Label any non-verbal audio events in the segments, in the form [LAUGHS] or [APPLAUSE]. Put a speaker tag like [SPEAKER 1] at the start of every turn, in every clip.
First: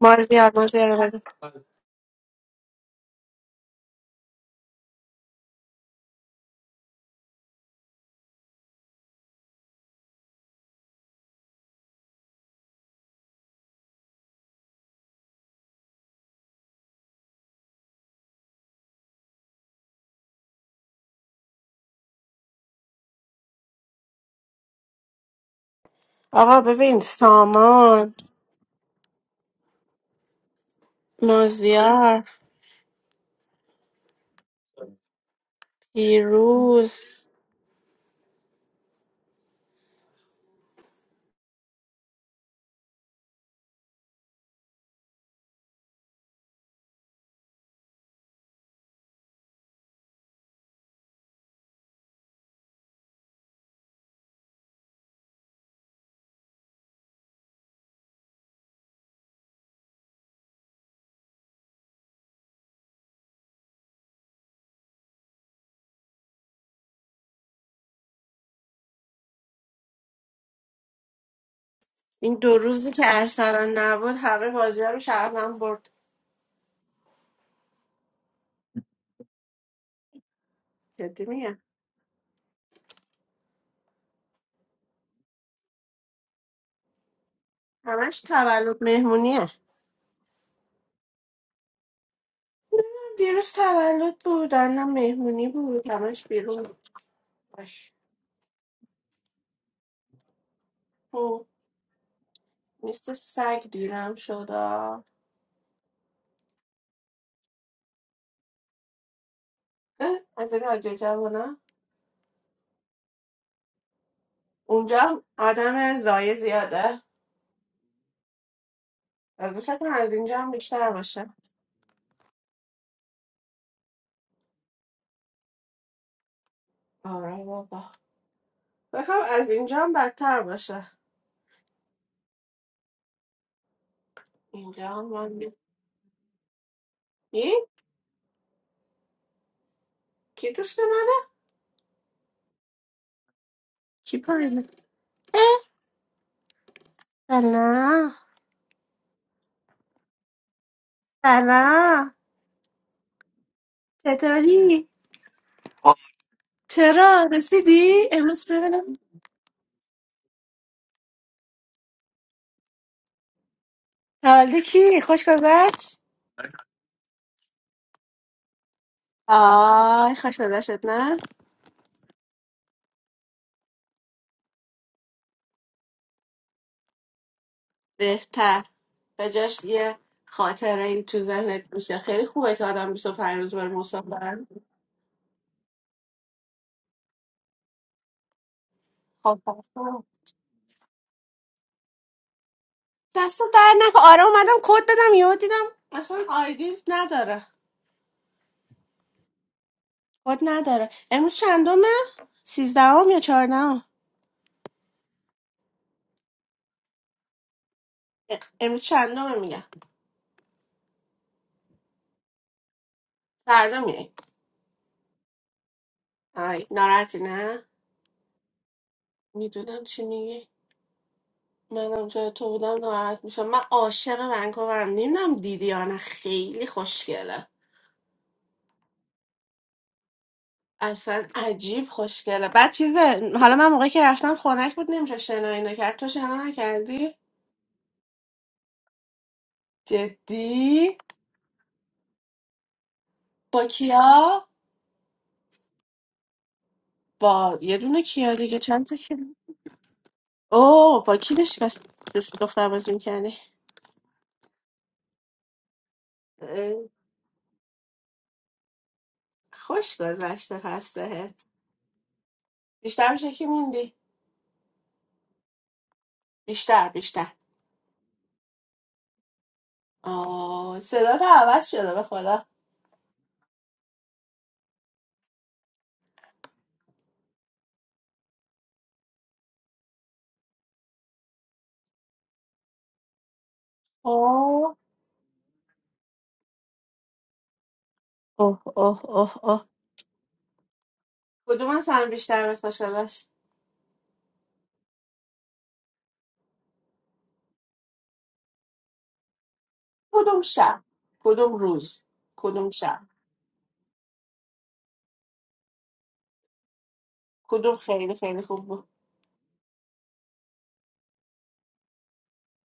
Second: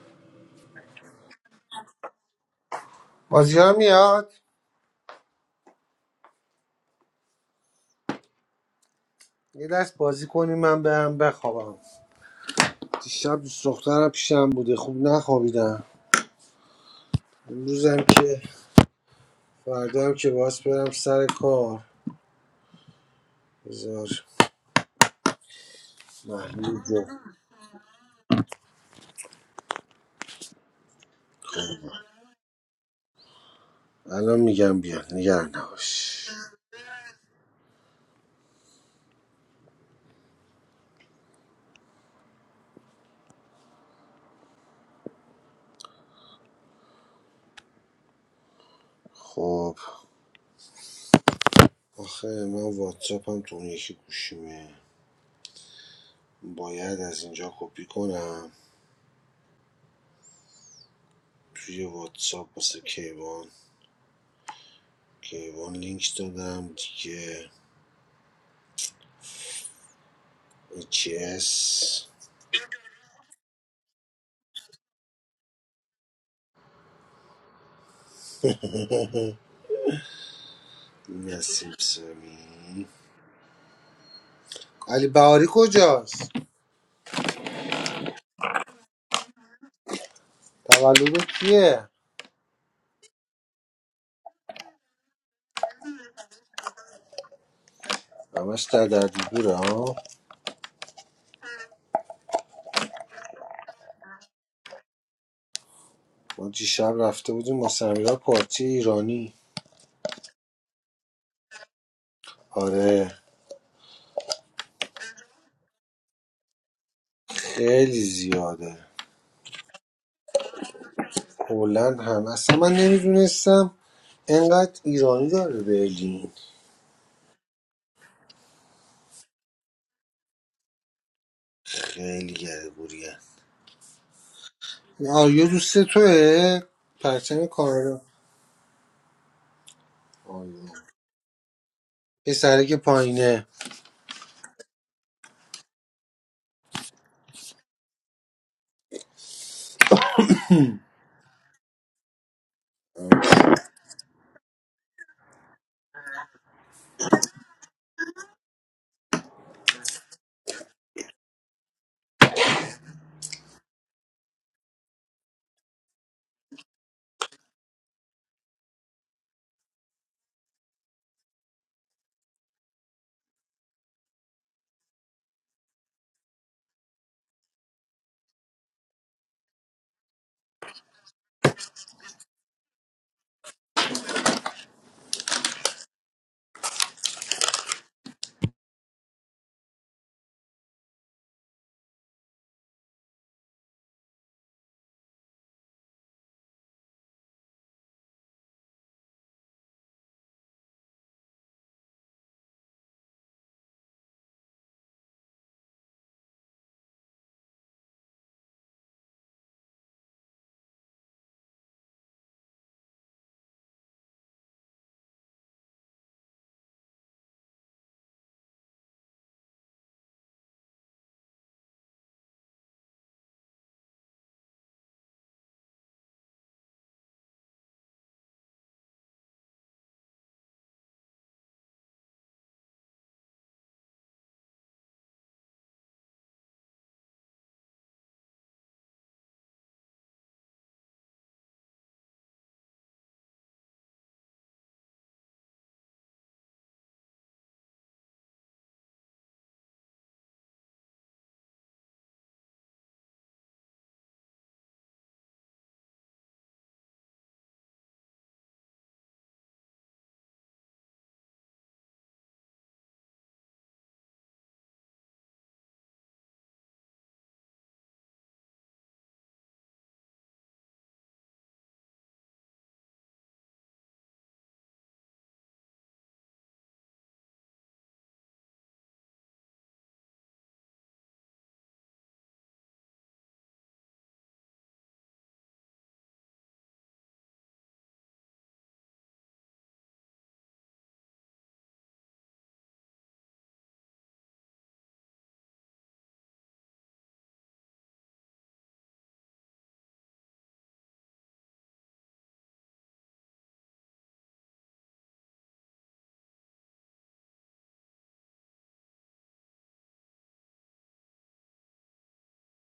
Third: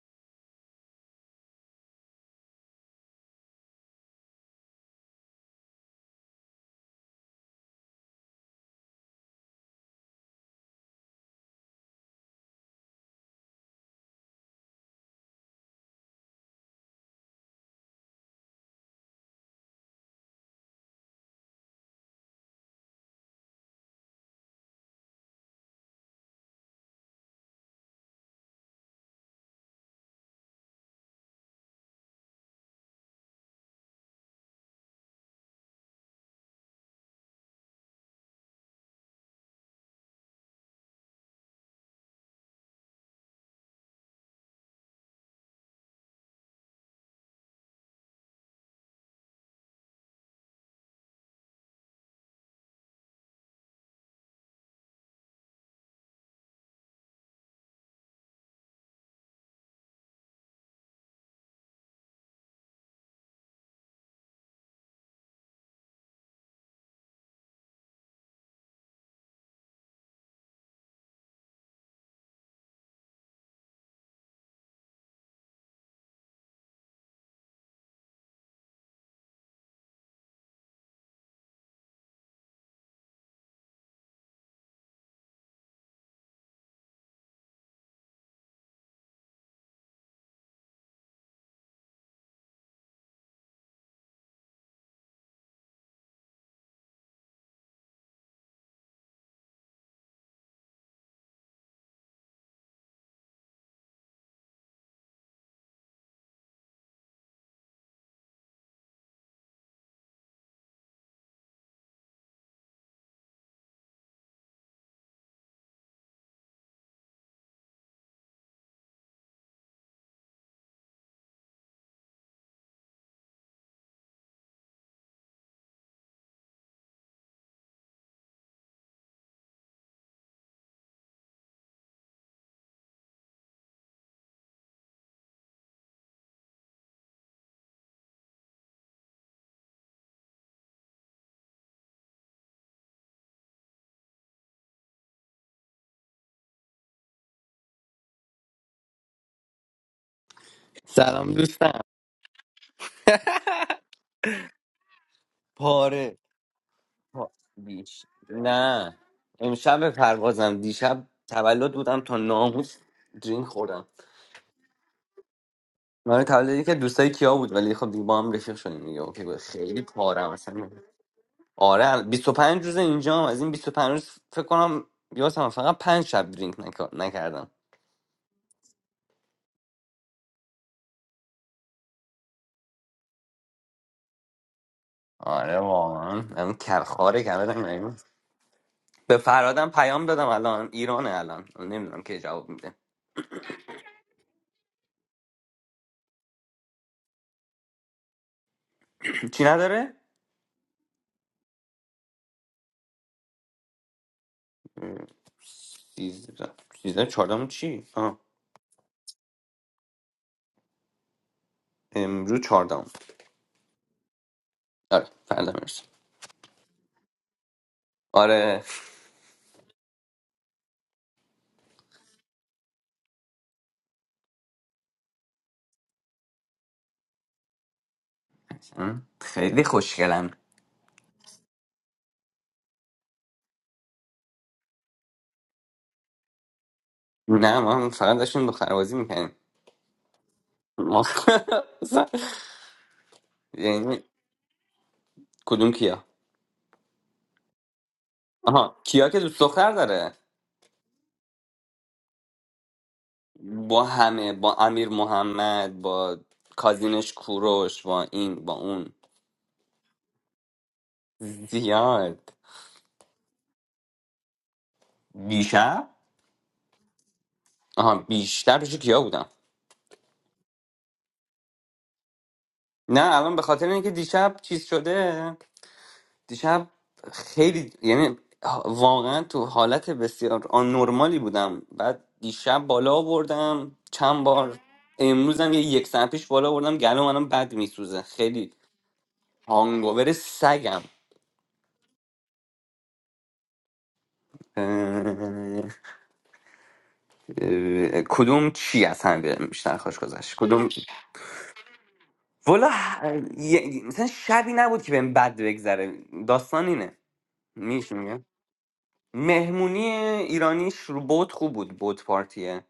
[SPEAKER 1] مازیار مازیار رو بده.
[SPEAKER 2] بازی ها میاد یه دست بازی کنیم من برم بخوابم دیشب دوست دخترم پیشم بوده خوب نخوابیدم امروزم که فردا هم که باز برم سر کار بذار
[SPEAKER 1] آقا
[SPEAKER 2] محلول
[SPEAKER 1] ببین
[SPEAKER 2] جو
[SPEAKER 1] سامان مازیار
[SPEAKER 2] الان میگم بیا نگران نباش
[SPEAKER 1] پیروز
[SPEAKER 2] خب آخه من واتساپم تو اون یکی گوشیمه باید از اینجا کپی کنم توی واتساپ واسه کیوان کیوان لینک دادم دیگه اچ اس
[SPEAKER 1] این دو روزی که ارسلان نبود همه بازی ها رو شهرم برد جدی میگم
[SPEAKER 2] نسیم سمی علی بهاری کجاست
[SPEAKER 1] همش تولد مهمونیه
[SPEAKER 2] تولد کیه
[SPEAKER 1] دیروز تولد بود الان مهمونی بود همش بیرون بود. باش
[SPEAKER 2] همش در دردی دوره ها
[SPEAKER 1] خب، مثل سگ دیرم شد آه.
[SPEAKER 2] ما دیشب رفته بودیم ما سمیرا پارتی ایرانی
[SPEAKER 1] اه، از این رادیو جوونا
[SPEAKER 2] آره
[SPEAKER 1] اونجا هم آدم زایه زیاده
[SPEAKER 2] خیلی زیاده
[SPEAKER 1] البته فکر کنم از اینجا هم بیشتر باشه
[SPEAKER 2] هلند هم اصلا من نمیدونستم انقدر ایرانی داره برلین
[SPEAKER 1] آره بابا بخوام از اینجا هم بدتر باشه
[SPEAKER 2] خیلی گربوریه
[SPEAKER 1] اینجا هم
[SPEAKER 2] این آریا
[SPEAKER 1] من
[SPEAKER 2] دوست توه پرچم
[SPEAKER 1] این
[SPEAKER 2] کانادا
[SPEAKER 1] کی
[SPEAKER 2] آریا
[SPEAKER 1] دوست منه
[SPEAKER 2] پسره که پایینه
[SPEAKER 1] کی پایینه اه، سلام
[SPEAKER 3] سلام دوستم
[SPEAKER 1] سلام چطوری
[SPEAKER 3] پاره
[SPEAKER 1] چرا
[SPEAKER 3] پا-
[SPEAKER 1] رسیدی
[SPEAKER 3] بیش.
[SPEAKER 1] امروز ببینم
[SPEAKER 3] نه امشب به پروازم دیشب تولد بودم تا ناموس درینک خوردم
[SPEAKER 1] تولد کی خوش گذشت
[SPEAKER 3] من تولدی که دوستای کیا بود ولی خب دیگه با هم رفیق شدیم دیگه اوکی بود. خیلی
[SPEAKER 1] آی
[SPEAKER 3] پارم
[SPEAKER 1] خوش
[SPEAKER 3] اصلا
[SPEAKER 1] گذشت نه
[SPEAKER 3] آره بیست و پنج روز اینجا از این بیست و پنج روز فکر کنم یادم فقط پنج شب درینک نکا- نکردم
[SPEAKER 1] بهتر به جاش یه خاطره این تو ذهنت میشه خیلی خوبه که آدم بیست و پنج روز بره مسافرت
[SPEAKER 3] آره واقعا اون کرخاره کردم به
[SPEAKER 1] خب پس
[SPEAKER 3] فرادم
[SPEAKER 1] تو-
[SPEAKER 3] پیام دادم الان ایرانه الان نمیدونم کی جواب میده
[SPEAKER 1] دست در نکن آره اومدم کد بدم یهو دیدم اصلا آیدی نداره
[SPEAKER 3] [CLEARS THROAT] چی نداره
[SPEAKER 1] خود نداره امروز چندمه سیزدهم یا چهاردهم
[SPEAKER 3] سیزده سیزده چهاردهم چی؟ آه.
[SPEAKER 1] امروز چندمه میگم
[SPEAKER 3] امروز چهاردهم
[SPEAKER 1] سردمیه
[SPEAKER 3] آره فردا میرسم
[SPEAKER 1] آی ناراحتی نه
[SPEAKER 3] آره
[SPEAKER 1] میدونم چی میگی منم جای تو بودم ناراحت میشم من عاشق ونکوورم نمیدونم دیدی یا نه خیلی خوشگله
[SPEAKER 3] م، خیلی خوشگلم
[SPEAKER 1] اصلا عجیب خوشگله بعد چیزه حالا من موقعی که رفتم خنک بود نمیشه شنا اینو کرد تو شنا نکردی
[SPEAKER 3] نه ما فقط داشتیم دختربازی میکنیم
[SPEAKER 1] جدی
[SPEAKER 3] ما [LAUGHS]
[SPEAKER 1] با
[SPEAKER 3] یعنی
[SPEAKER 1] کیا
[SPEAKER 3] کدوم کیا
[SPEAKER 1] با یه دونه کیا دیگه
[SPEAKER 3] آها
[SPEAKER 1] چند تا
[SPEAKER 3] کیا
[SPEAKER 1] کیا
[SPEAKER 3] که دوست دختر داره
[SPEAKER 1] اوه با کی داشتی بس بس- دختر بازی میکردی
[SPEAKER 3] با همه با امیر محمد با کازینش کوروش با این با اون
[SPEAKER 1] خوش گذشته پس بهت
[SPEAKER 3] زیاد
[SPEAKER 1] بیشتر میشه که موندی
[SPEAKER 3] دیشب
[SPEAKER 1] بیشتر بیشتر
[SPEAKER 3] آها بیشتر پیش کیا بودم
[SPEAKER 1] آه صدا عوض شده به خدا
[SPEAKER 3] نه الان به خاطر اینکه دیشب چیز شده دیشب خیلی یعنی واقعا تو حالت بسیار آن نرمالی بودم بعد دیشب بالا آوردم چند بار
[SPEAKER 1] اوه
[SPEAKER 3] امروزم یه یک ساعت پیش بالا آوردم گلو منم بد میسوزه خیلی
[SPEAKER 1] اوه اوه اوه اوه
[SPEAKER 3] هانگوور سگم
[SPEAKER 1] کدوم از هم بیشتر بهت خوش گذشت
[SPEAKER 3] اه، اه، کدوم چی از هم بهم بیشتر خوش گذشت
[SPEAKER 1] کدوم
[SPEAKER 3] کدوم
[SPEAKER 1] شب کدوم روز کدوم
[SPEAKER 3] والا
[SPEAKER 1] شب
[SPEAKER 3] ه- یه- مثلا شبی نبود که بهم بد بگذره داستان اینه
[SPEAKER 1] کدوم
[SPEAKER 3] میش
[SPEAKER 1] خیلی
[SPEAKER 3] میگه
[SPEAKER 1] خیلی خوب بود
[SPEAKER 3] مهمونی ایرانیش رو بوت خوب بود بوت پارتیه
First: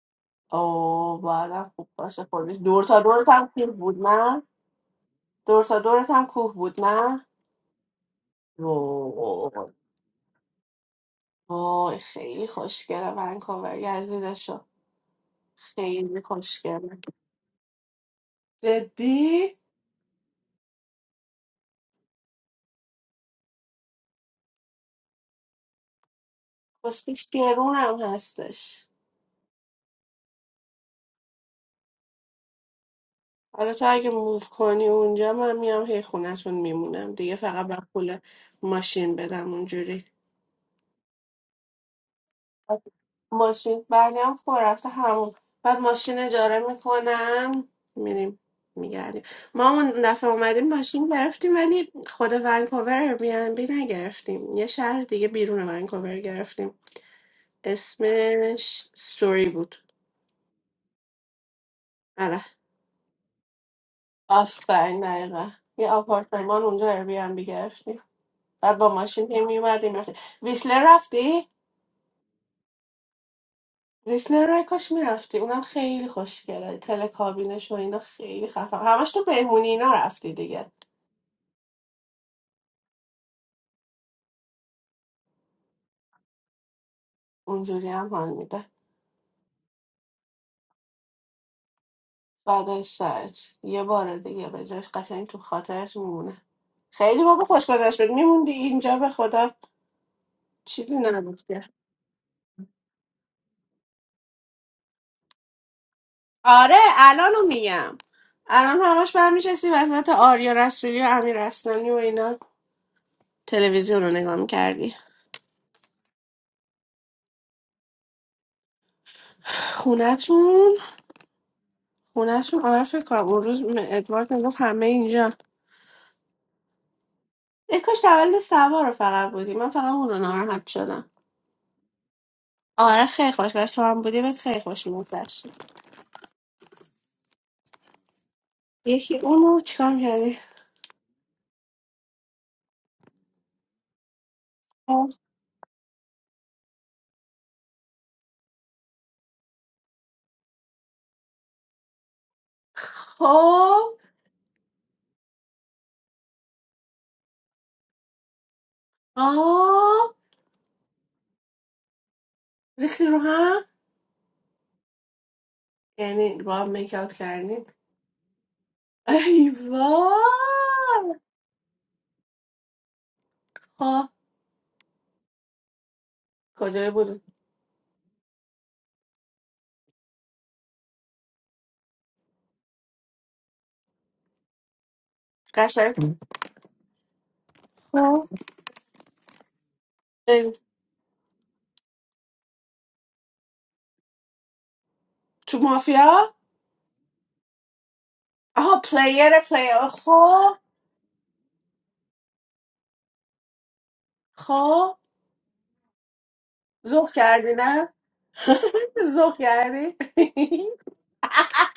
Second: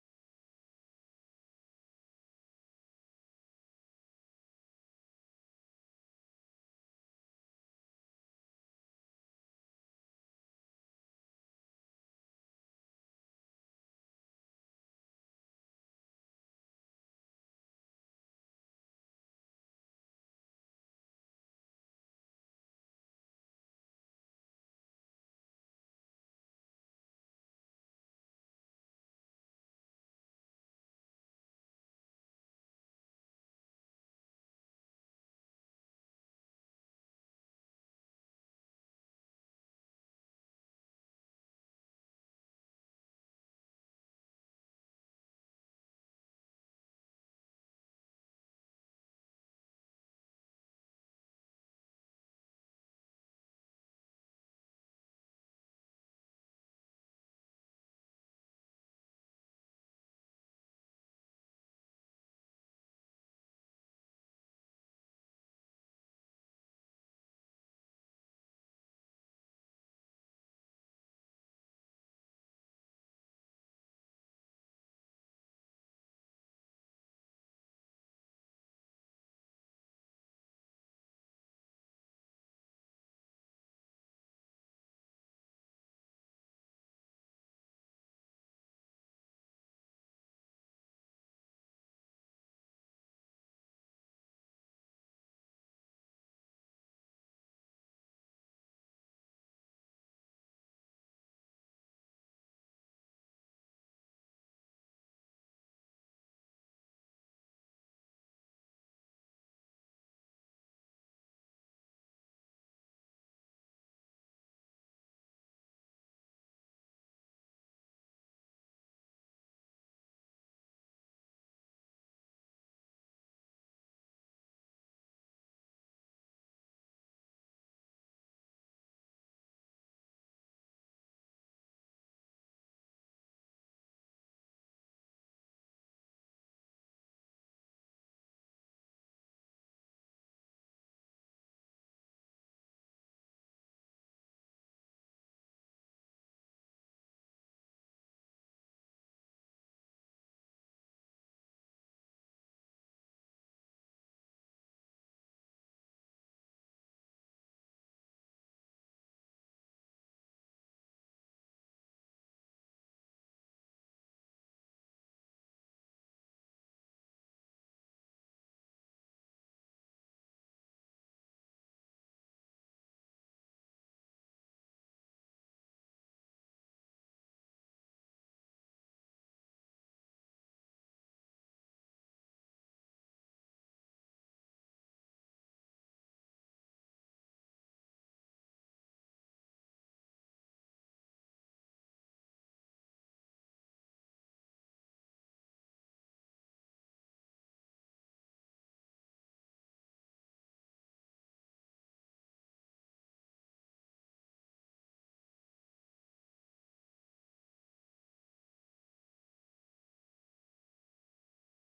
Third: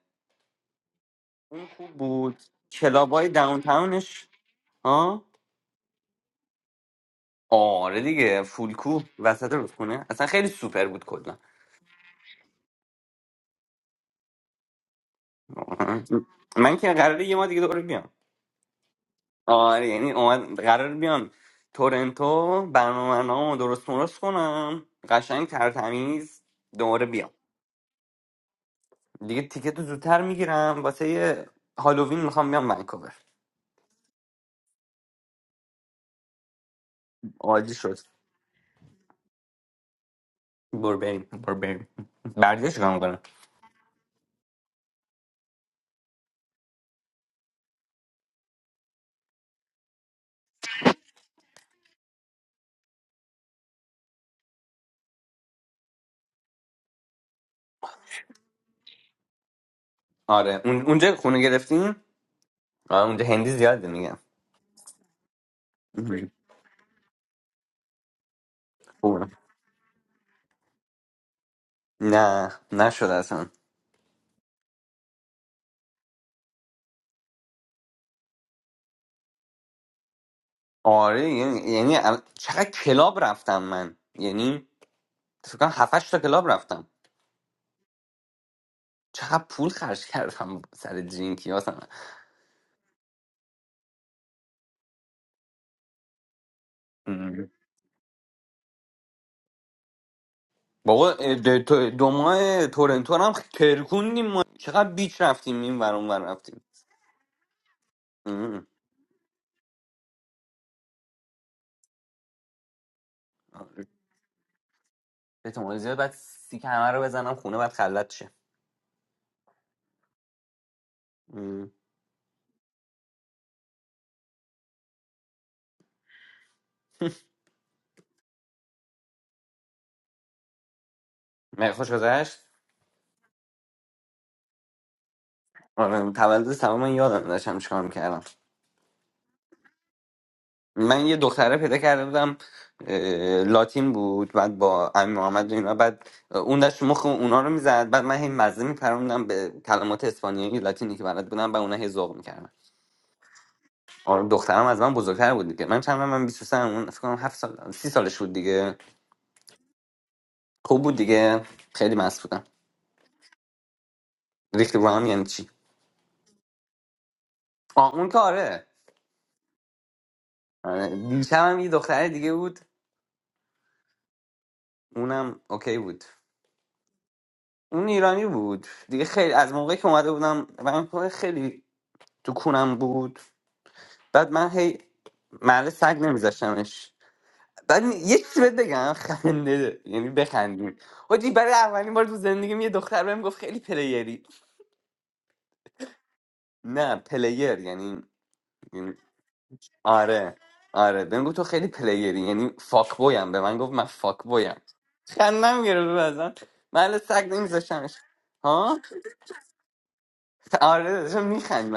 [SPEAKER 1] اوه باید
[SPEAKER 3] اون
[SPEAKER 1] هم خوب
[SPEAKER 3] خوب
[SPEAKER 1] باشه
[SPEAKER 3] بود
[SPEAKER 1] خودش دور تا دورت
[SPEAKER 3] کلابای
[SPEAKER 1] هم
[SPEAKER 3] داون
[SPEAKER 1] کوه بود
[SPEAKER 3] تاونش
[SPEAKER 1] نه
[SPEAKER 3] ها
[SPEAKER 1] دور تا دورت هم کوه بود
[SPEAKER 3] آره دیگه فولکو
[SPEAKER 1] نه
[SPEAKER 3] وسط رودخونه اصلا خیلی سوپر بود کلا
[SPEAKER 1] آی خیلی خوشگله ونکوور یزیدشو
[SPEAKER 3] [LAUGHS]
[SPEAKER 1] خیلی
[SPEAKER 3] من که
[SPEAKER 1] خوشگله
[SPEAKER 3] قراره یه ما دیگه دوباره بیام
[SPEAKER 1] جدی
[SPEAKER 3] آره یعنی اومد قرار بیام تورنتو برنامه درست مرست کنم قشنگ ترتمیز دوباره
[SPEAKER 1] کسکش
[SPEAKER 3] بیام
[SPEAKER 1] گرون هم هستش
[SPEAKER 3] دیگه تیکت رو زودتر میگیرم واسه یه هالووین میخوام بیام ونکوور
[SPEAKER 1] حالا تو اگه موو کنی اونجا من میام هی خونتون میمونم دیگه فقط
[SPEAKER 3] عادی
[SPEAKER 1] بر
[SPEAKER 3] شد
[SPEAKER 1] پول ماشین بدم اونجوری
[SPEAKER 3] برو بریم برو بریم بردیش کنم کنم
[SPEAKER 1] ماشین برنیم خور رفته همون بعد ماشین اجاره میکنم میریم میگردیم ما اون دفعه اومدیم ماشین گرفتیم ولی خود ونکوور بی نگرفتیم یه شهر دیگه بیرون ونکوور گرفتیم اسمش سوری بود
[SPEAKER 3] آره اون- اونجا خونه گرفتیم
[SPEAKER 1] آره
[SPEAKER 3] آره اونجا هندی زیاده میگم
[SPEAKER 1] آفرین دقیقا یه آپارتمان اونجا ایر بی ام بی گرفتیم بعد با ماشین
[SPEAKER 3] خوبه.
[SPEAKER 1] هی میومدیم رفتیم ویسلر رفتی؟
[SPEAKER 3] نه نشد اصلا
[SPEAKER 1] ویسلر رای کاش میرفتی اونم خیلی خوشگله تلکابینش و اینا خیلی خفن همش تو بهمونی اینا رفتی دیگه
[SPEAKER 3] آره یعنی یعنی ال- چقدر کلاب رفتم من یعنی فکر کنم 7 تا کلاب رفتم
[SPEAKER 1] اونجوری هم حال میده
[SPEAKER 3] چقدر پول خرج کردم سر درینکی اصلا
[SPEAKER 1] بعدش سرت یه بار دیگه به جاش قشنگ تو خاطرش میمونه خیلی واقعا
[SPEAKER 3] ام.
[SPEAKER 1] خوش گذشت بود میموندی اینجا به خدا چیزی
[SPEAKER 3] بابا
[SPEAKER 1] نبود
[SPEAKER 3] د- تو- دو ماه تورنتو رو هم ترکوندیم ما چقدر بیچ رفتیم این ور اون ور رفتیم
[SPEAKER 1] آره الانو میگم
[SPEAKER 3] ام.
[SPEAKER 1] الان همش برمیشستی وسط آریا رسولی و امیر رسولانی و اینا
[SPEAKER 3] آره.
[SPEAKER 1] تلویزیون رو نگاه میکردی
[SPEAKER 3] به زیاد بعد سیک همه رو بزنم خونه بعد خلط شه
[SPEAKER 1] خونتون
[SPEAKER 3] ام.
[SPEAKER 1] خونتون آره فکر کنم اون روز م- ادوارد میگفت همه اینجا ای کاش تولد سبا رو فقط بودی من فقط اون رو ناراحت شدم
[SPEAKER 3] مگه خوش گذشت
[SPEAKER 1] آره خیلی خوش گذشت تو هم بودی بهت خیلی خوش میگذشت
[SPEAKER 3] آره تولد سلام من یادم داشتم چیکار میکردم
[SPEAKER 1] یکی اونو چیکار میکردی
[SPEAKER 3] من یه دختره پیدا کرده بودم اه، لاتین بود بعد با امین محمد و اینا بعد اون داشت مخ اونا رو میزد بعد من هی مزه میپروندم به کلمات اسپانیایی لاتینی که بلد بودم و اونا هی ذوق میکردن
[SPEAKER 1] خب
[SPEAKER 3] آره دخترم از من بزرگتر بود دیگه من چند من 23 اون فکر کنم هفت سال 30 سالش بود دیگه
[SPEAKER 1] آه
[SPEAKER 3] خوب بود دیگه خیلی مست بودم
[SPEAKER 1] ریختی رو هم
[SPEAKER 3] ریختی با هم یعنی چی
[SPEAKER 1] یعنی با هم میک آوت کردین
[SPEAKER 3] آه اون که آره
[SPEAKER 1] ای
[SPEAKER 3] آره.
[SPEAKER 1] وای.
[SPEAKER 3] دیشبم یه دختر دیگه بود
[SPEAKER 1] خب.
[SPEAKER 3] اونم اوکی بود
[SPEAKER 1] کجای بود
[SPEAKER 3] اون ایرانی بود دیگه خیلی از موقعی که اومده بودم من خیلی تو کونم بود بعد من هی محل
[SPEAKER 1] قشنگ
[SPEAKER 3] سگ نمیذاشتمش بعد می- یه
[SPEAKER 1] خب
[SPEAKER 3] چیزی بهت بگم [LAUGHS] خنده داره. یعنی
[SPEAKER 1] اه،
[SPEAKER 3] بخندیم حاجی برای اولین بار تو زندگیم یه دختر بهم گفت خیلی پلیری
[SPEAKER 1] تو مافیا
[SPEAKER 3] نه پلیر یعنی
[SPEAKER 1] آها
[SPEAKER 3] یعنی-
[SPEAKER 1] پلیر پلیر
[SPEAKER 3] آره
[SPEAKER 1] خب
[SPEAKER 3] آره بهم گفت تو خیلی پلیری یعنی فاک بویم به من گرفت من فاک بویم
[SPEAKER 1] خب
[SPEAKER 3] خندم گرفت ازم محل
[SPEAKER 1] زخ
[SPEAKER 3] سگ
[SPEAKER 1] کردی نه
[SPEAKER 3] نمیذاشتمش
[SPEAKER 1] [LAUGHS]
[SPEAKER 3] ها
[SPEAKER 1] زخ کردی
[SPEAKER 3] آره داشتم میخندیم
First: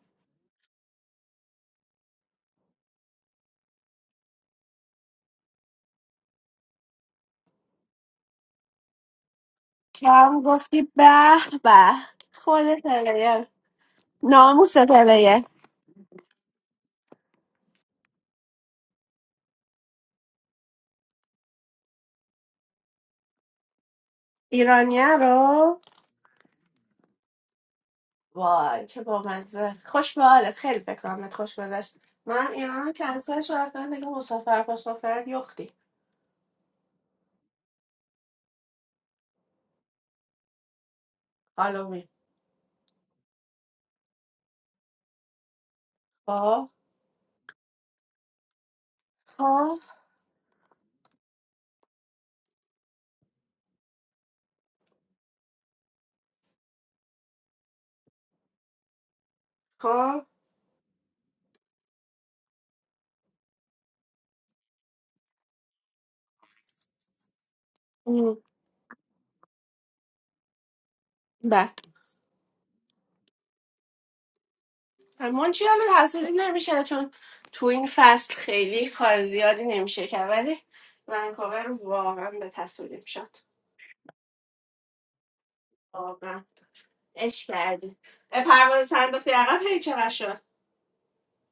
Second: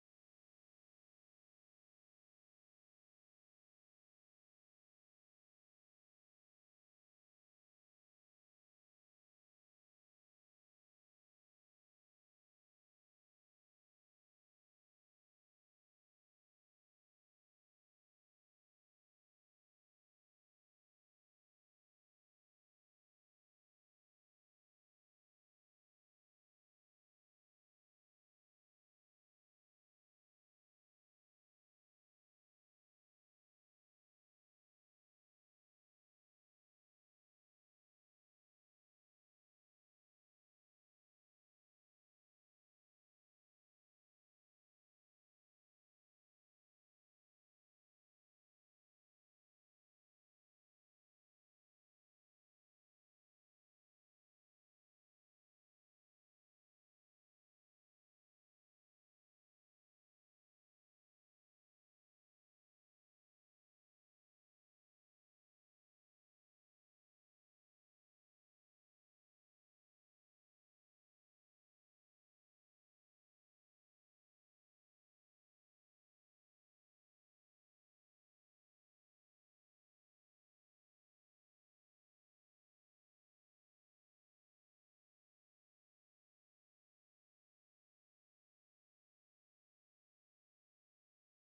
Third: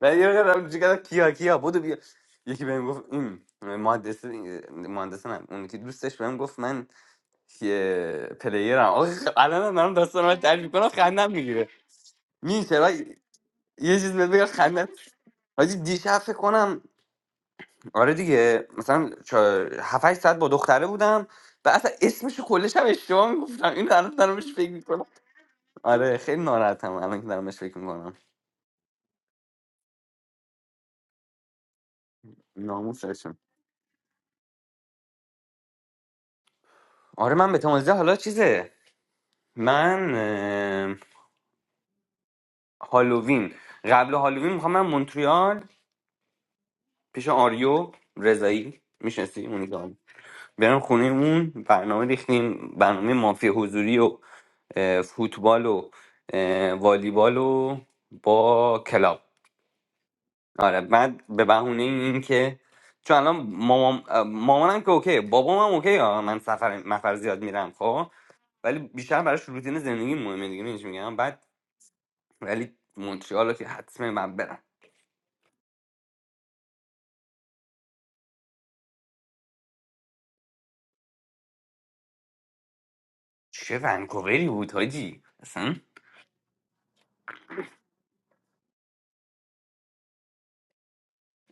[SPEAKER 3] ولی یه وقت رفتم چیکار کیا کیا بودو بیا یکی بهم گفت این مهندس مهندس نه اون که دوستش بهم گفت من یه پلیرم آخه خ- الان هم دارم
[SPEAKER 1] [LAUGHS]
[SPEAKER 3] داستان رو
[SPEAKER 1] کم
[SPEAKER 3] تعریف
[SPEAKER 1] گفتی
[SPEAKER 3] میکنم
[SPEAKER 1] به
[SPEAKER 3] خندم میگیره
[SPEAKER 1] به خود
[SPEAKER 3] میشه ولی
[SPEAKER 1] پلیر
[SPEAKER 3] یه چیز بهت بگم
[SPEAKER 1] ناموس
[SPEAKER 3] خندم
[SPEAKER 1] پلیر
[SPEAKER 3] حاجی دیشب فکر کنم آره دیگه مثلا چه هفت هشت ساعت با دختره بودم و اصلا اسمشو کلش هم اشتباه میگفتم این الان دارم بهش فکر میکنم
[SPEAKER 1] ایرانیه رو
[SPEAKER 3] آره خیلی ناراحتم الان که دارم بهش فکر میکنم
[SPEAKER 1] وای چه بامزه خوش به حالت خیلی فکر کنم بهت خوش گذشت من ایران رو
[SPEAKER 3] ناموسش
[SPEAKER 1] کنسل شدم کردم دیگه مسافر مسافر یختی
[SPEAKER 3] آره من به تمازده حالا چیزه من اه،
[SPEAKER 1] هالووین
[SPEAKER 3] هالووین قبل هالووین میخوام من مونتریال
[SPEAKER 1] خب
[SPEAKER 3] پیش آریو رضایی میشناسی اونی که
[SPEAKER 1] خب
[SPEAKER 3] آریو. برم خونه اون برنامه ریختیم برنامه مافی حضوری و اه، فوتبال و اه، والیبال و با کلاب
[SPEAKER 1] خب
[SPEAKER 3] آره بعد به بهونه این که چون الان مامان مامانم که اوکی بابام هم اوکی ها من سفر مفر زیاد میرم خب
[SPEAKER 1] ام.
[SPEAKER 3] ولی بیشتر براش روتین زندگی مهمه دیگه میگم بعد
[SPEAKER 1] بله
[SPEAKER 3] ولی مونترال که حتما من برم
[SPEAKER 1] منچی حالا حسودی نمیشه چون تو این فصل خیلی کار زیادی نمیشه کرد ولی ونکوور رو واقعا به تصویل شد
[SPEAKER 3] چه ونکووری بود حاجی اصلا
[SPEAKER 1] واقعا اش کردی اه، پرواز صندوقی عقب هی چقدر شد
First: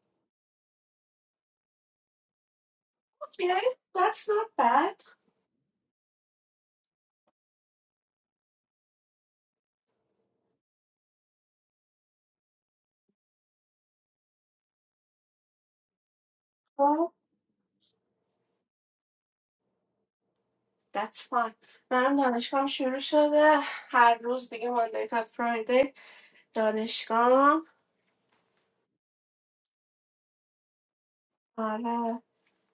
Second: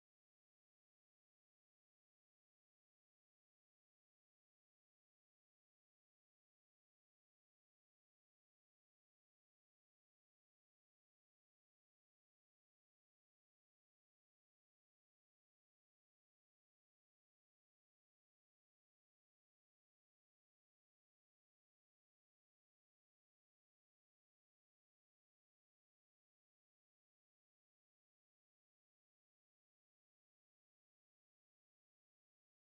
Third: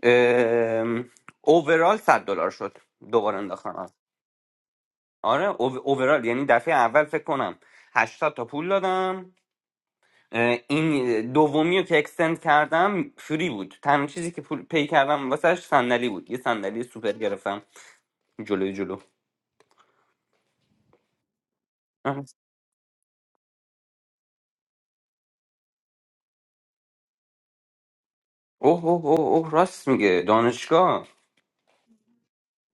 [SPEAKER 3] ام، اوورال 100 دلار شد دوباره
[SPEAKER 1] okay.
[SPEAKER 3] انداختم
[SPEAKER 1] that's not bad
[SPEAKER 3] آره او- اوورال یعنی دفعه اول فکر کنم 80 تا پول دادم اه، این دومی رو که اکستند کردم فری بود تنها چیزی که پول پی کردم واسهش صندلی بود یه صندلی
[SPEAKER 1] oh,
[SPEAKER 3] سوپر گرفتم جلوی جلو
[SPEAKER 1] that's fine منم
[SPEAKER 3] آه
[SPEAKER 1] دانشگاهم شروع شده هر روز دیگه ماندی تا فرایدی دانشگاهم
[SPEAKER 3] اوه اوه اوه اوه راست میگه دانشگاه
[SPEAKER 1] آره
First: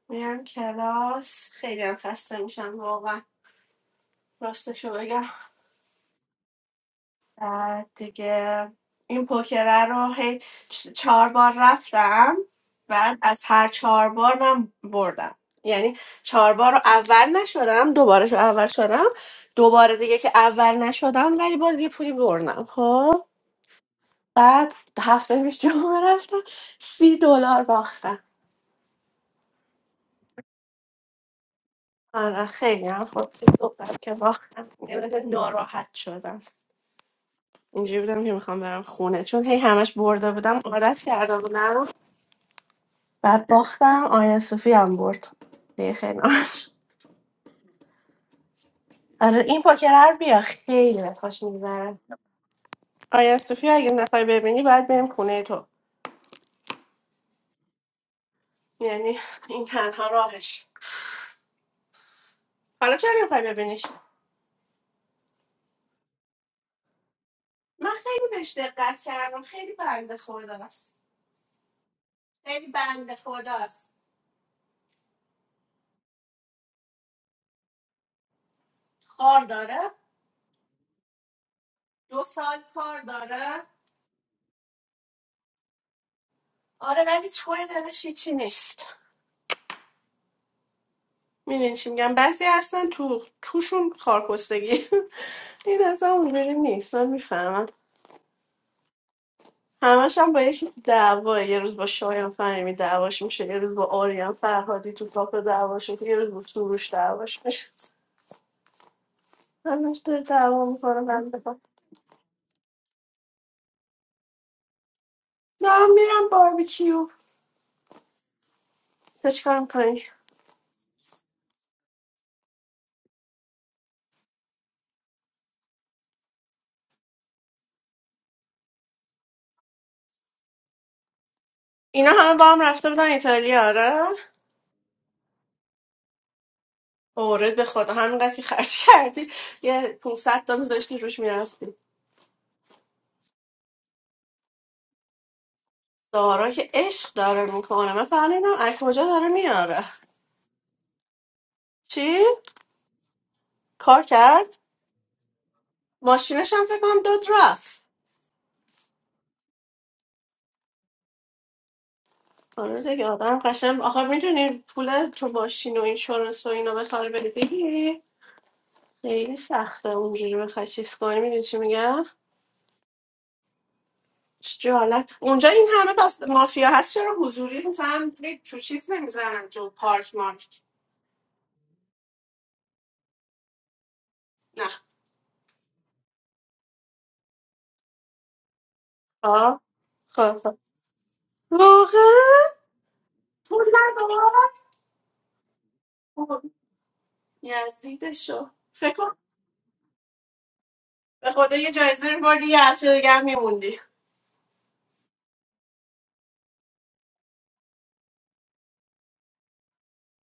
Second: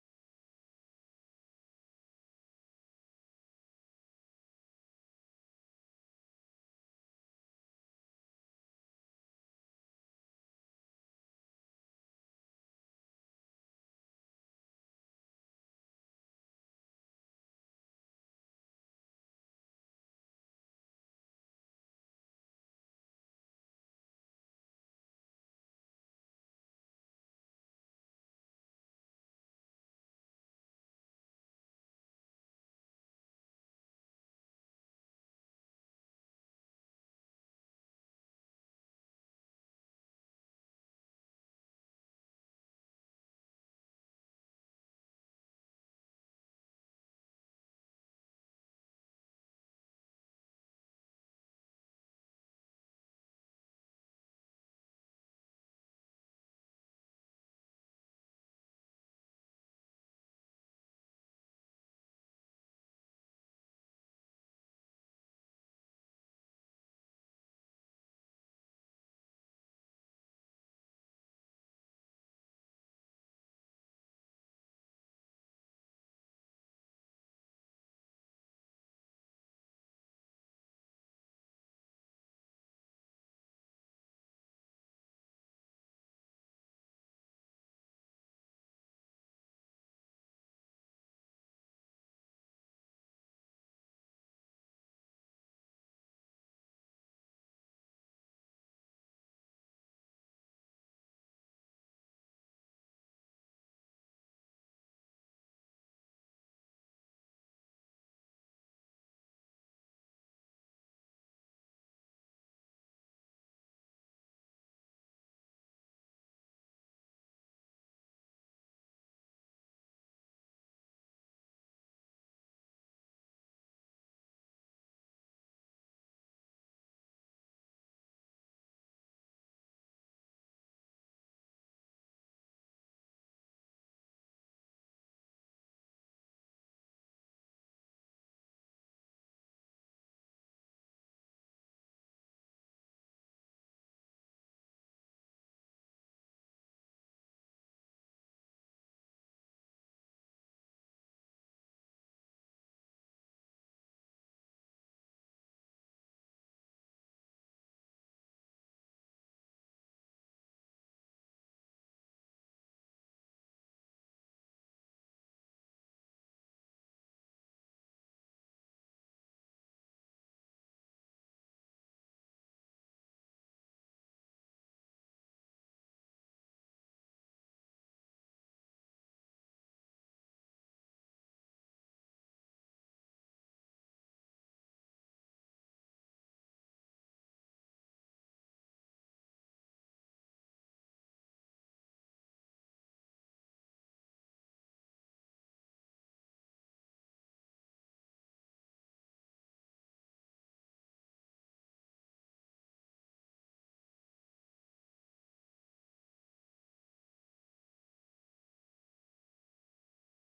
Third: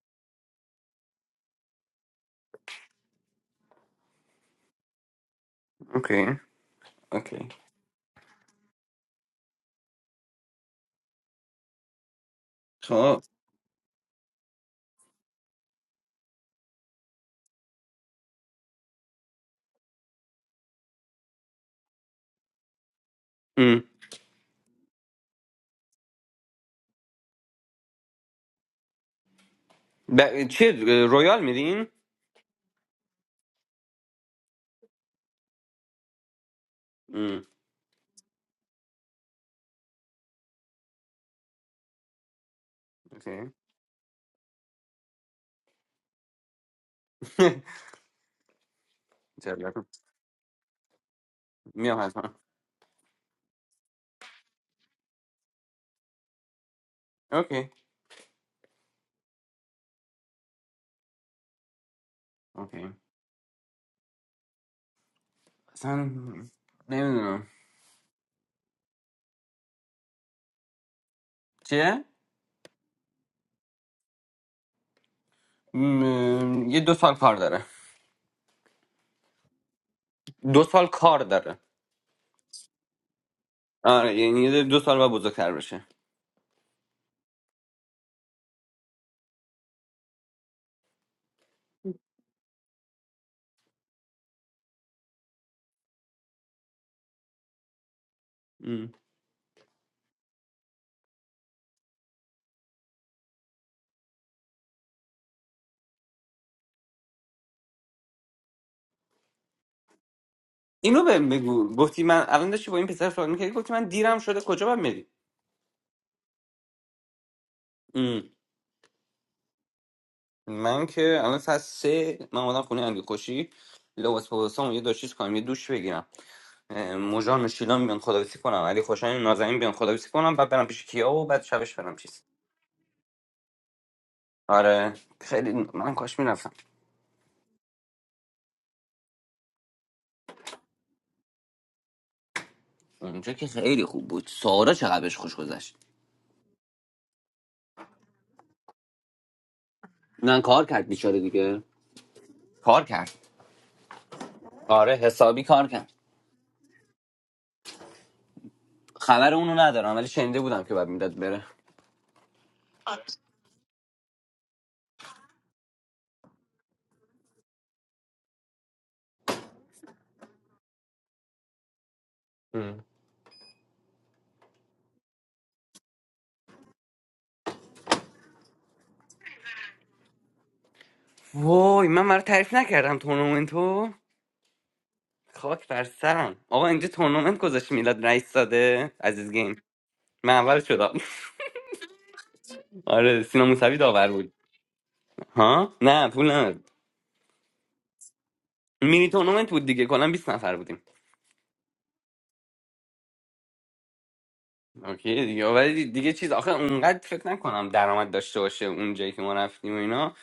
[SPEAKER 1] میرم کلاس خیلی هم خسته میشم واقعا راستشو بگم
[SPEAKER 3] اوکی اوکی
[SPEAKER 1] بعد دیگه این پوکره رو هی چ- چهار بار رفتم بعد
[SPEAKER 3] خب
[SPEAKER 1] از هر چهار بار من بردم یعنی چهار بار رو اول نشدم دوباره شو اول شدم دوباره دیگه که اول نشدم ولی باز یه پولی بردم خب
[SPEAKER 3] ام.
[SPEAKER 1] بعد هفته پیش جمعه رفتم سی دلار باختم
[SPEAKER 3] ب... چیه رویال میرین
[SPEAKER 1] آره خیلی هم خب سی دلار که باختم یه مقدار ناراحت شدم
[SPEAKER 3] Mm,
[SPEAKER 1] اینجوری بودم که میخوام برم خونه چون هی همش برده بودم عادت کرده بودم بعد
[SPEAKER 3] okay.
[SPEAKER 1] باختم آریا صوفی هم برد دیگه خیلی ناراحت شدم.
[SPEAKER 3] [LAUGHS]
[SPEAKER 1] آره
[SPEAKER 3] Cioè,
[SPEAKER 1] این
[SPEAKER 3] la-
[SPEAKER 1] پوکر هر بیا خیلی بهت خوش
[SPEAKER 3] mia
[SPEAKER 1] میگذره
[SPEAKER 3] fatto.
[SPEAKER 1] آریا صوفی رو اگه نخوای ببینی باید بریم خونه تو
[SPEAKER 3] Ok,
[SPEAKER 1] یعنی این تنها راهش
[SPEAKER 3] ok.
[SPEAKER 1] حالا چرا نمیخوای ببینیش
[SPEAKER 3] اصلا نمیدونم
[SPEAKER 1] من خیلی بهش دقت کردم خیلی بنده خداست
[SPEAKER 3] چیه؟
[SPEAKER 1] خیلی بنده خداست
[SPEAKER 3] م، یه دو سال کار داره
[SPEAKER 1] کار داره
[SPEAKER 3] دو سال کار داره
[SPEAKER 1] دو سال کار داره
[SPEAKER 3] آره یعنی یه دو سال و بزرگتر بشه
[SPEAKER 1] آره ولی چون دلش هیچی نیست میدونی چی میگم بعضی هستن تو توشون خارکستگی [LAUGHS] این اصلا اونجوری نیست من میفهمم
[SPEAKER 3] م.
[SPEAKER 1] همش هم با یکی دعوا یه روز با شایان فهمی دعواش میشه یه روز با آریان فرهادی تو کاپ دعواش میشه یه روز با سروش دعواش میشه همش داره دعوا میکنه
[SPEAKER 3] اینو بهم
[SPEAKER 1] من خدا
[SPEAKER 3] بگو گفتی من الان داشتی با این پسر سوال میکردی گفتی من دیرم شده کجا باید میری
[SPEAKER 1] نه من میرم باربیکیو
[SPEAKER 3] م.
[SPEAKER 1] تو چیکار میکنی
[SPEAKER 3] من که الان ساعت سه من اومدم خونه امیر خوشی لباس پوسام یه دو چیز کنم یه دوش بگیرم موژان و شیلان بیان خداویسی کنم علی خوشایند نازنین بیان خداویسی کنم بعد برم پیش کیا و بعد شبش برم
[SPEAKER 1] اینا
[SPEAKER 3] چیز
[SPEAKER 1] همه با هم رفته بودن ایتالیا آره
[SPEAKER 3] آره خیلی من کاش میرفتم
[SPEAKER 1] اورد به خدا همینقدر که خرج کردی یه 500 تا میذاشتی روش میرفتی
[SPEAKER 3] اونجا که خیلی خوب بود سارا چقدر بهش خوش گذشت
[SPEAKER 1] زارا که عشق داره میکنه من فهمیدم از کجا داره میاره
[SPEAKER 3] من کار کرد بیچاره دیگه
[SPEAKER 1] چی
[SPEAKER 3] کار کرد
[SPEAKER 1] کار کرد
[SPEAKER 3] آره حسابی کار کرد
[SPEAKER 1] ماشینش هم فکر کنم داد رفت
[SPEAKER 3] خبر اونو ندارم ولی شنیده بودم که بعد میداد بره
[SPEAKER 1] آره دیگه آدم قشنگ آخه میدونی پول تو ماشین و اینشورنس و اینا بخوای بری بگیری خیلی سخته اونجوری بخوای چیز کنی میدونی چی میگم
[SPEAKER 3] ام.
[SPEAKER 1] چه جالب اونجا این همه پس مافیا هست چرا حضوری مثلا دیگه تو چیز نمیزنن تو پارک مارک
[SPEAKER 3] وای من مرا تعریف نکردم تورنمنتو
[SPEAKER 1] نه
[SPEAKER 3] خاک بر سرم آقا اینجا تورنمنت گذاشت میلاد رئیس ساده عزیز
[SPEAKER 1] آه
[SPEAKER 3] گیم من
[SPEAKER 1] خب خب.
[SPEAKER 3] اول شدم [LAUGHS]
[SPEAKER 1] واقعا
[SPEAKER 3] آره سینا
[SPEAKER 1] پول
[SPEAKER 3] موسوی داور بود
[SPEAKER 1] ندار
[SPEAKER 3] ها نه پول نداد
[SPEAKER 1] یزیدشو فکر
[SPEAKER 3] مینی
[SPEAKER 1] کن
[SPEAKER 3] تورنمنت بود دیگه کلا بیست نفر بودیم
[SPEAKER 1] به خدا یه جایزه میبردی یه هفته دیگه هم میموندی
[SPEAKER 3] اوکی دیگه ولی دیگه چیز آخه اونقدر فکر نکنم درآمد داشته باشه اون جایی که ما رفتیم و اینا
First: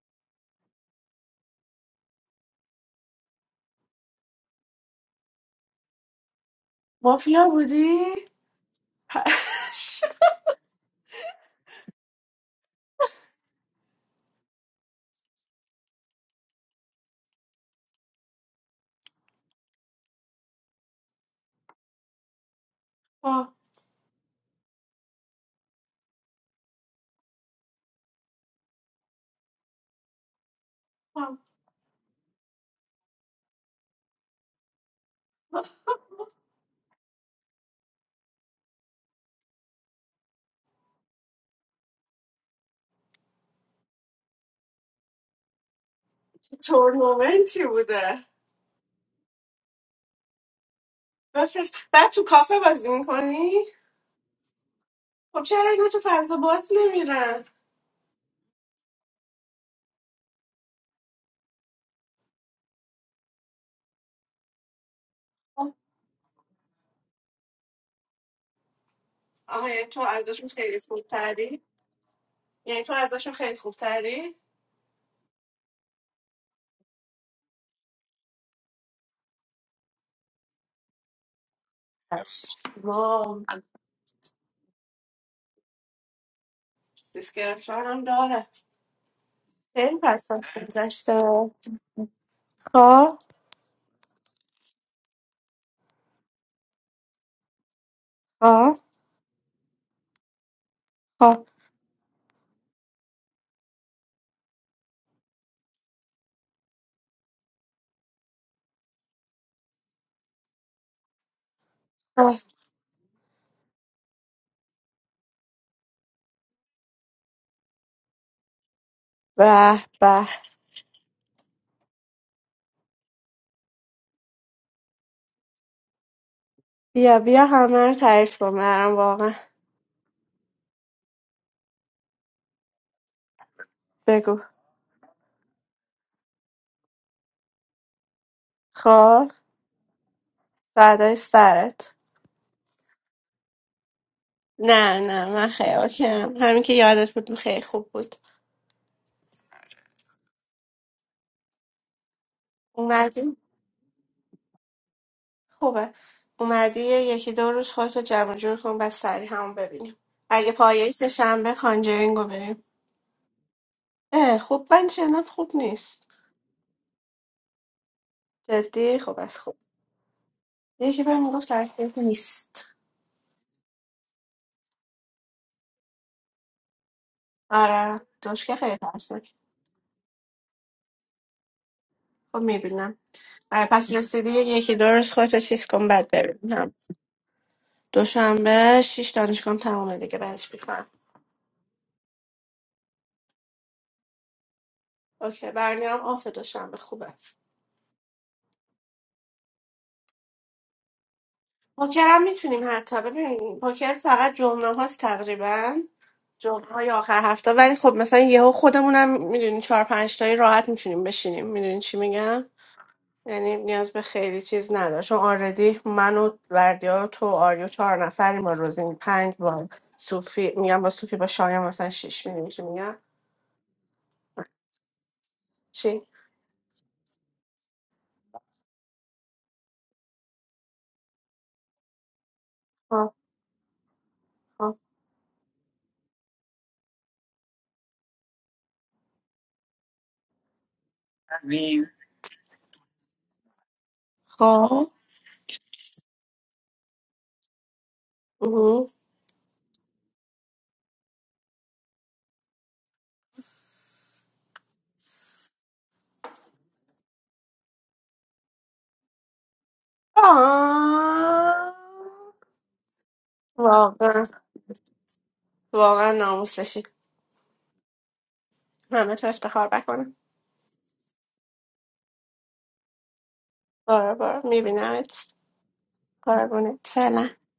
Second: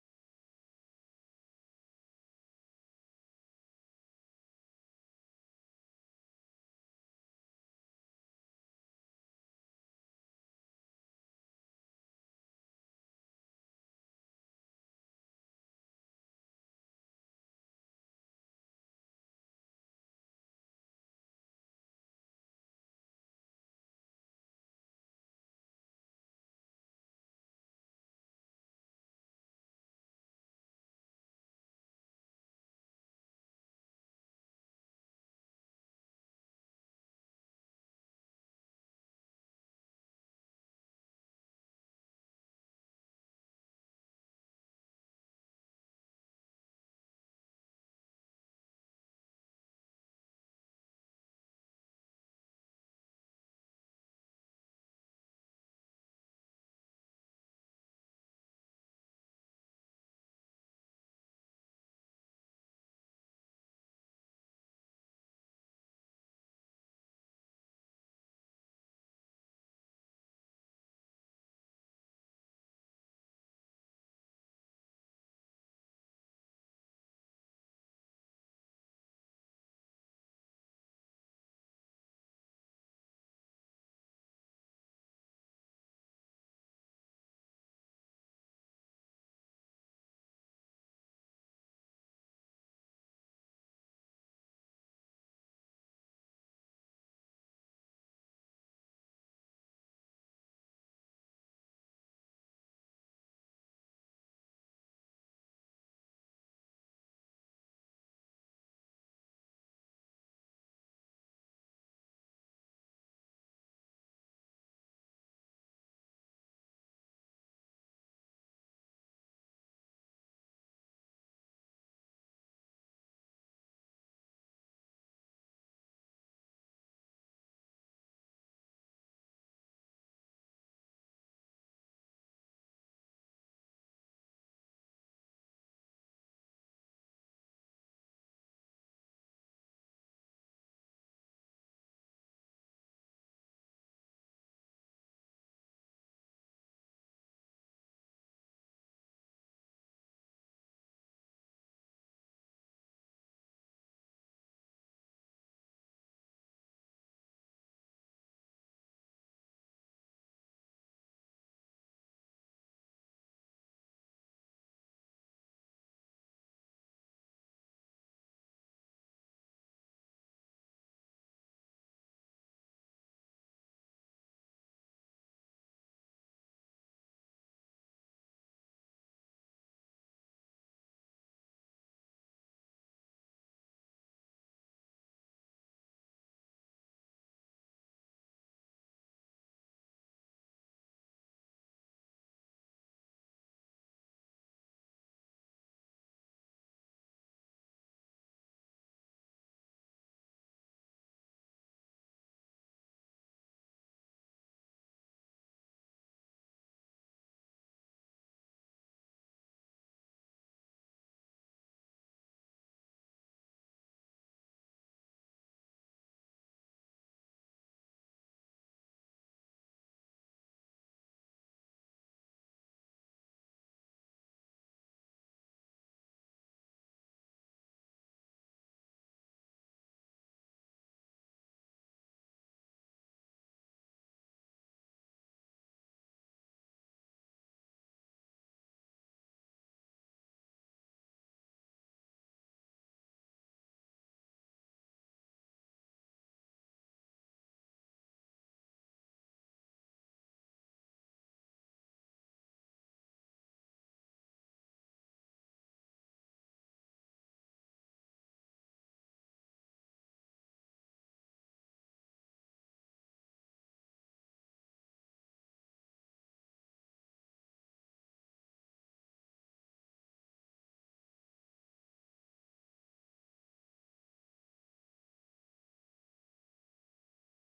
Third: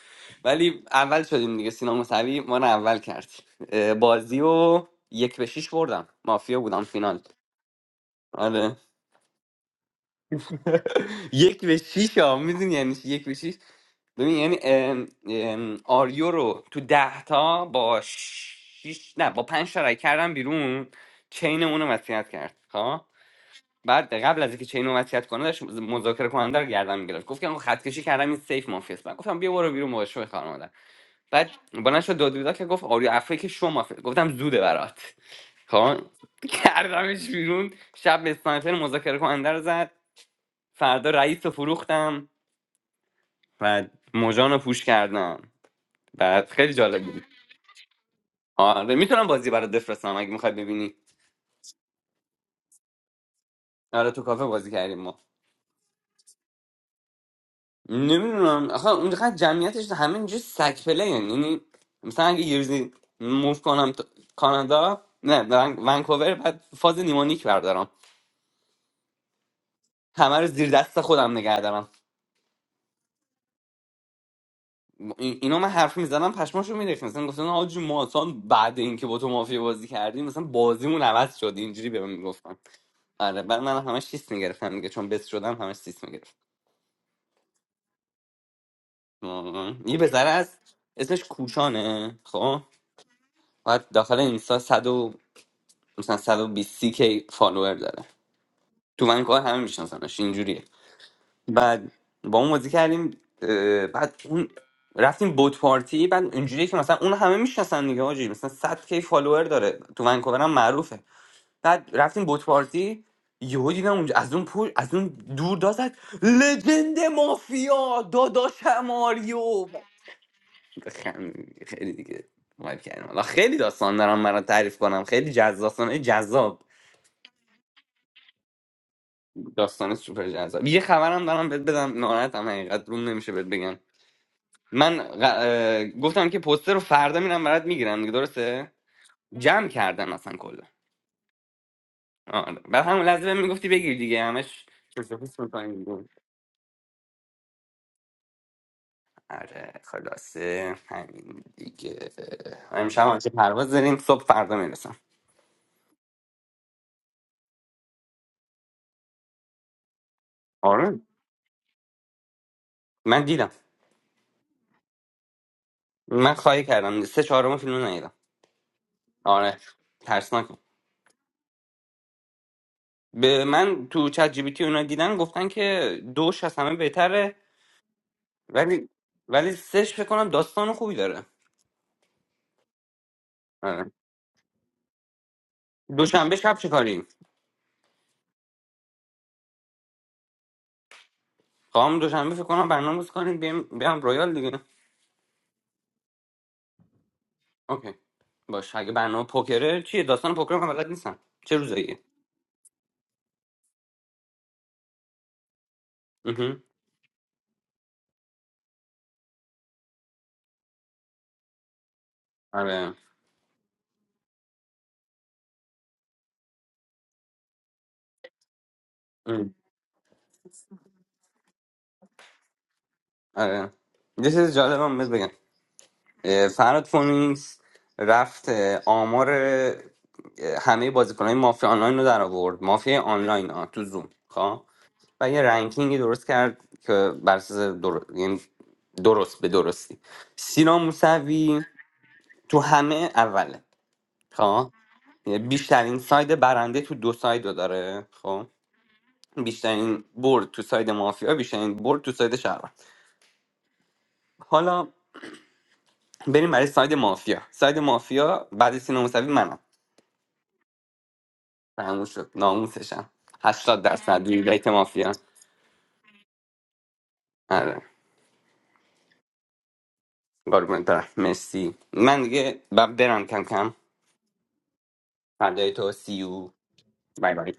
[SPEAKER 3] ولی اول شدیم دیگه سینا موسوی ما رو اول کرد اه، بازی و یک به شیش بردم مافیا بودم فینال
[SPEAKER 1] مافیا بودی
[SPEAKER 3] آره
[SPEAKER 1] [LAUGHS]
[SPEAKER 3] [LAUGHS] یک به شیش ها میدونی یعنی چی؟ یک به شیش ببین یعنی ام، ام، آریو رو تو ده تا با شیش نه با پنج تا رای کردم بیرون چین اونو وصیت کرد خب؟
[SPEAKER 1] آه.
[SPEAKER 3] بعد قبل از اینکه چینو وصیت کنه داشت مذاکره کننده رو گردن میگرفت گفت که آقا خط کشی کردم این سیف مافیاست. من گفتم بیا برو بیرون باشه به خانم بعد بلند شد داد بیداد که گفت آریو افری که شما مافیاس گفتم زوده برات خان کردمش بیرون شب به اسنایپر مذاکره کننده رو زد فردا رئیس رو فروختم و مژان رو پوش کردم بعد خیلی جالب بود
[SPEAKER 1] تورنمنتی بوده
[SPEAKER 3] آره میتونم بازی برات بفرستم اگه میخواد ببینی
[SPEAKER 1] بفرست بعد تو کافه بازی میکنی؟
[SPEAKER 3] آره تو کافه بازی کردیم ما
[SPEAKER 1] خب چرا اینا تو فضا باز نمیرن؟
[SPEAKER 3] نمیدونم آخه اونقدر جمعیتش همه اینجا سگ پله یعنی مثلا اگه یه روزی موف کنم تا- کانادا نه ون- ونکوور بعد فاز نیمونیک بردارم
[SPEAKER 1] آها یعنی تو
[SPEAKER 3] همه رو
[SPEAKER 1] ازشون
[SPEAKER 3] زیر
[SPEAKER 1] خیلی
[SPEAKER 3] دست خودم نگه
[SPEAKER 1] خوبتری؟
[SPEAKER 3] دارم
[SPEAKER 1] یعنی تو ازشون خیلی خوبتری؟
[SPEAKER 3] این- اینو من حرف میزدم پشماشو میریخت مثلا گفتن آجی ما اصلا بعد اینکه با تو مافیا بازی کردیم مثلا بازیمون عوض شد اینجوری به من میگفتن آره
[SPEAKER 1] وام
[SPEAKER 3] بعد من همش سیس میگرفتم دیگه چون بس شدم همش سیس میگرفت
[SPEAKER 1] دیسکرپشن هم داره خیلی
[SPEAKER 3] یه بذره
[SPEAKER 1] پس از
[SPEAKER 3] از
[SPEAKER 1] گذشته
[SPEAKER 3] اسمش کوشانه خب
[SPEAKER 1] خب
[SPEAKER 3] بعد داخل اینستا مثلا 120 کی فالوور داره
[SPEAKER 1] خب
[SPEAKER 3] تو ونکوور همه میشناسنش اینجوریه
[SPEAKER 1] خب
[SPEAKER 3] بعد با اون بازی کردیم اه، بعد اون رفتیم بوت پارتی بعد اینجوریه که مثلا اون همه میشناسن دیگه آجی مثلا 100 کی فالوور داره تو ونکوور هم معروفه بعد رفتیم
[SPEAKER 1] خب.
[SPEAKER 3] بوت پارتی یهو دیدم اونجا از اون پول از اون دور داد زد، لجند مافیا داداش ماریو
[SPEAKER 1] به به
[SPEAKER 3] خم- خیلی دیگه وایب کردیم حالا خیلی داستان دارم برات تعریف کنم خیلی جذاب داستانای جذاب
[SPEAKER 1] بیا بیا همه رو تعریف کن برام واقعا
[SPEAKER 3] داستان سوپر جذاب یه خبرم دارم بهت بدم ناراحتم حقیقت روم نمیشه بهت بگم
[SPEAKER 1] بگو
[SPEAKER 3] من غ- اه، گفتم که پوستر رو فردا میرم برات میگیرم دیگه درسته
[SPEAKER 1] خب
[SPEAKER 3] جمع کردم اصلا کلا
[SPEAKER 1] فدای سرت
[SPEAKER 3] آره بعد همون لحظه بهم میگفتی بگیر دیگه همش
[SPEAKER 1] نه نه
[SPEAKER 3] چشم‌پوست
[SPEAKER 1] من خیلی
[SPEAKER 3] می‌کنی دیگه.
[SPEAKER 1] اوکیم همین که یادت بود خیلی خوب بود
[SPEAKER 3] آره خلاصه همین دیگه امشب هم که
[SPEAKER 1] اومدی
[SPEAKER 3] پرواز داریم صبح فردا میرسم
[SPEAKER 1] خوبه اومدی یه یکی دو روز خودتو جمع جور کن بعد سریع همون ببینیم اگه پایه
[SPEAKER 3] آره
[SPEAKER 1] سه شنبه کانجرینگو بریم
[SPEAKER 3] من دیدم
[SPEAKER 1] اه خوب من شنم خوب نیست
[SPEAKER 3] من خواهی کردم سه چهارم فیلم رو ندیدم
[SPEAKER 1] جدی خوب از خوب
[SPEAKER 3] آره ترسناک
[SPEAKER 1] یکی بهم میگفت ترسناک نیست
[SPEAKER 3] به من تو چت جی پی تی اونا دیدن گفتن که دوش از همه بهتره
[SPEAKER 1] آره دوشکه خیلی
[SPEAKER 3] ولی
[SPEAKER 1] ترسناک
[SPEAKER 3] ولی سش فکر کنم داستان خوبی داره
[SPEAKER 1] خب میبینم آره پس
[SPEAKER 3] آره.
[SPEAKER 1] رسیدی یکی دو روز خودتو چیز کن بعد
[SPEAKER 3] دوشنبه شب چه
[SPEAKER 1] ببینم
[SPEAKER 3] کاریم
[SPEAKER 1] دوشنبه شیش دانشگاه تمومه دیگه بعدش میکنم
[SPEAKER 3] خواهم دوشنبه فکر کنم برنامه بازی کنیم بیام بیام رویال دیگه
[SPEAKER 1] اوکی برنامه آف دوشنبه خوبه
[SPEAKER 3] اوکی باش اگه برنامه پوکره چیه داستان پوکر من بلد نیستم چه روزاییه
[SPEAKER 1] پوکر هم میتونیم حتی ببین پوکر فقط جمعه هاست تقریبا
[SPEAKER 3] مهم.
[SPEAKER 1] جمعه های آخر هفته ولی خب مثلا یهو خودمونم میدونی چهار پنج تایی راحت میتونیم بشینیم میدونی چی میگم
[SPEAKER 3] آره
[SPEAKER 1] یعنی نیاز به خیلی چیز نداره چون آردی من و بردیا و تو و آریو چهار نفریم با روزین پنج
[SPEAKER 3] ام.
[SPEAKER 1] با صوفی میگم با صوفی با شایان مثلا شیش میدونی چی میگم
[SPEAKER 3] آره یه چیز جالب هم بهت بگم
[SPEAKER 1] چی
[SPEAKER 3] اه، فراد فونینگز رفت اه، آمار اه، همه بازیکنهای مافیا آنلاین رو در آورد مافیا
[SPEAKER 1] آه،
[SPEAKER 3] آنلاین ها تو زوم خب
[SPEAKER 1] آه.
[SPEAKER 3] و یه رنکینگی درست کرد که بر اساس در... یعنی درست به درستی سینا موسوی تو همه اوله خب
[SPEAKER 1] خب
[SPEAKER 3] یعنی بیشترین ساید برنده تو دو ساید رو داره خب
[SPEAKER 1] اوه.
[SPEAKER 3] بیشترین برد تو ساید مافیا بیشترین برد تو ساید شهروند حالا بریم برای ساید مافیا ساید مافیا بعد سینا موسوی منم
[SPEAKER 1] آه.
[SPEAKER 3] تموم شد ناموسشم هشتاد
[SPEAKER 1] واقعا
[SPEAKER 3] درصد وی بیت مافیا
[SPEAKER 1] واقعا ناموسش
[SPEAKER 3] آره
[SPEAKER 1] همه تو افتخار بکنم
[SPEAKER 3] قربونت برم مرسی من دیگه ب- برم کم کم
[SPEAKER 1] بارا بارا میبینمت
[SPEAKER 3] فردای تو سی یو.
[SPEAKER 1] قربونت فعلا
[SPEAKER 3] Bye bye.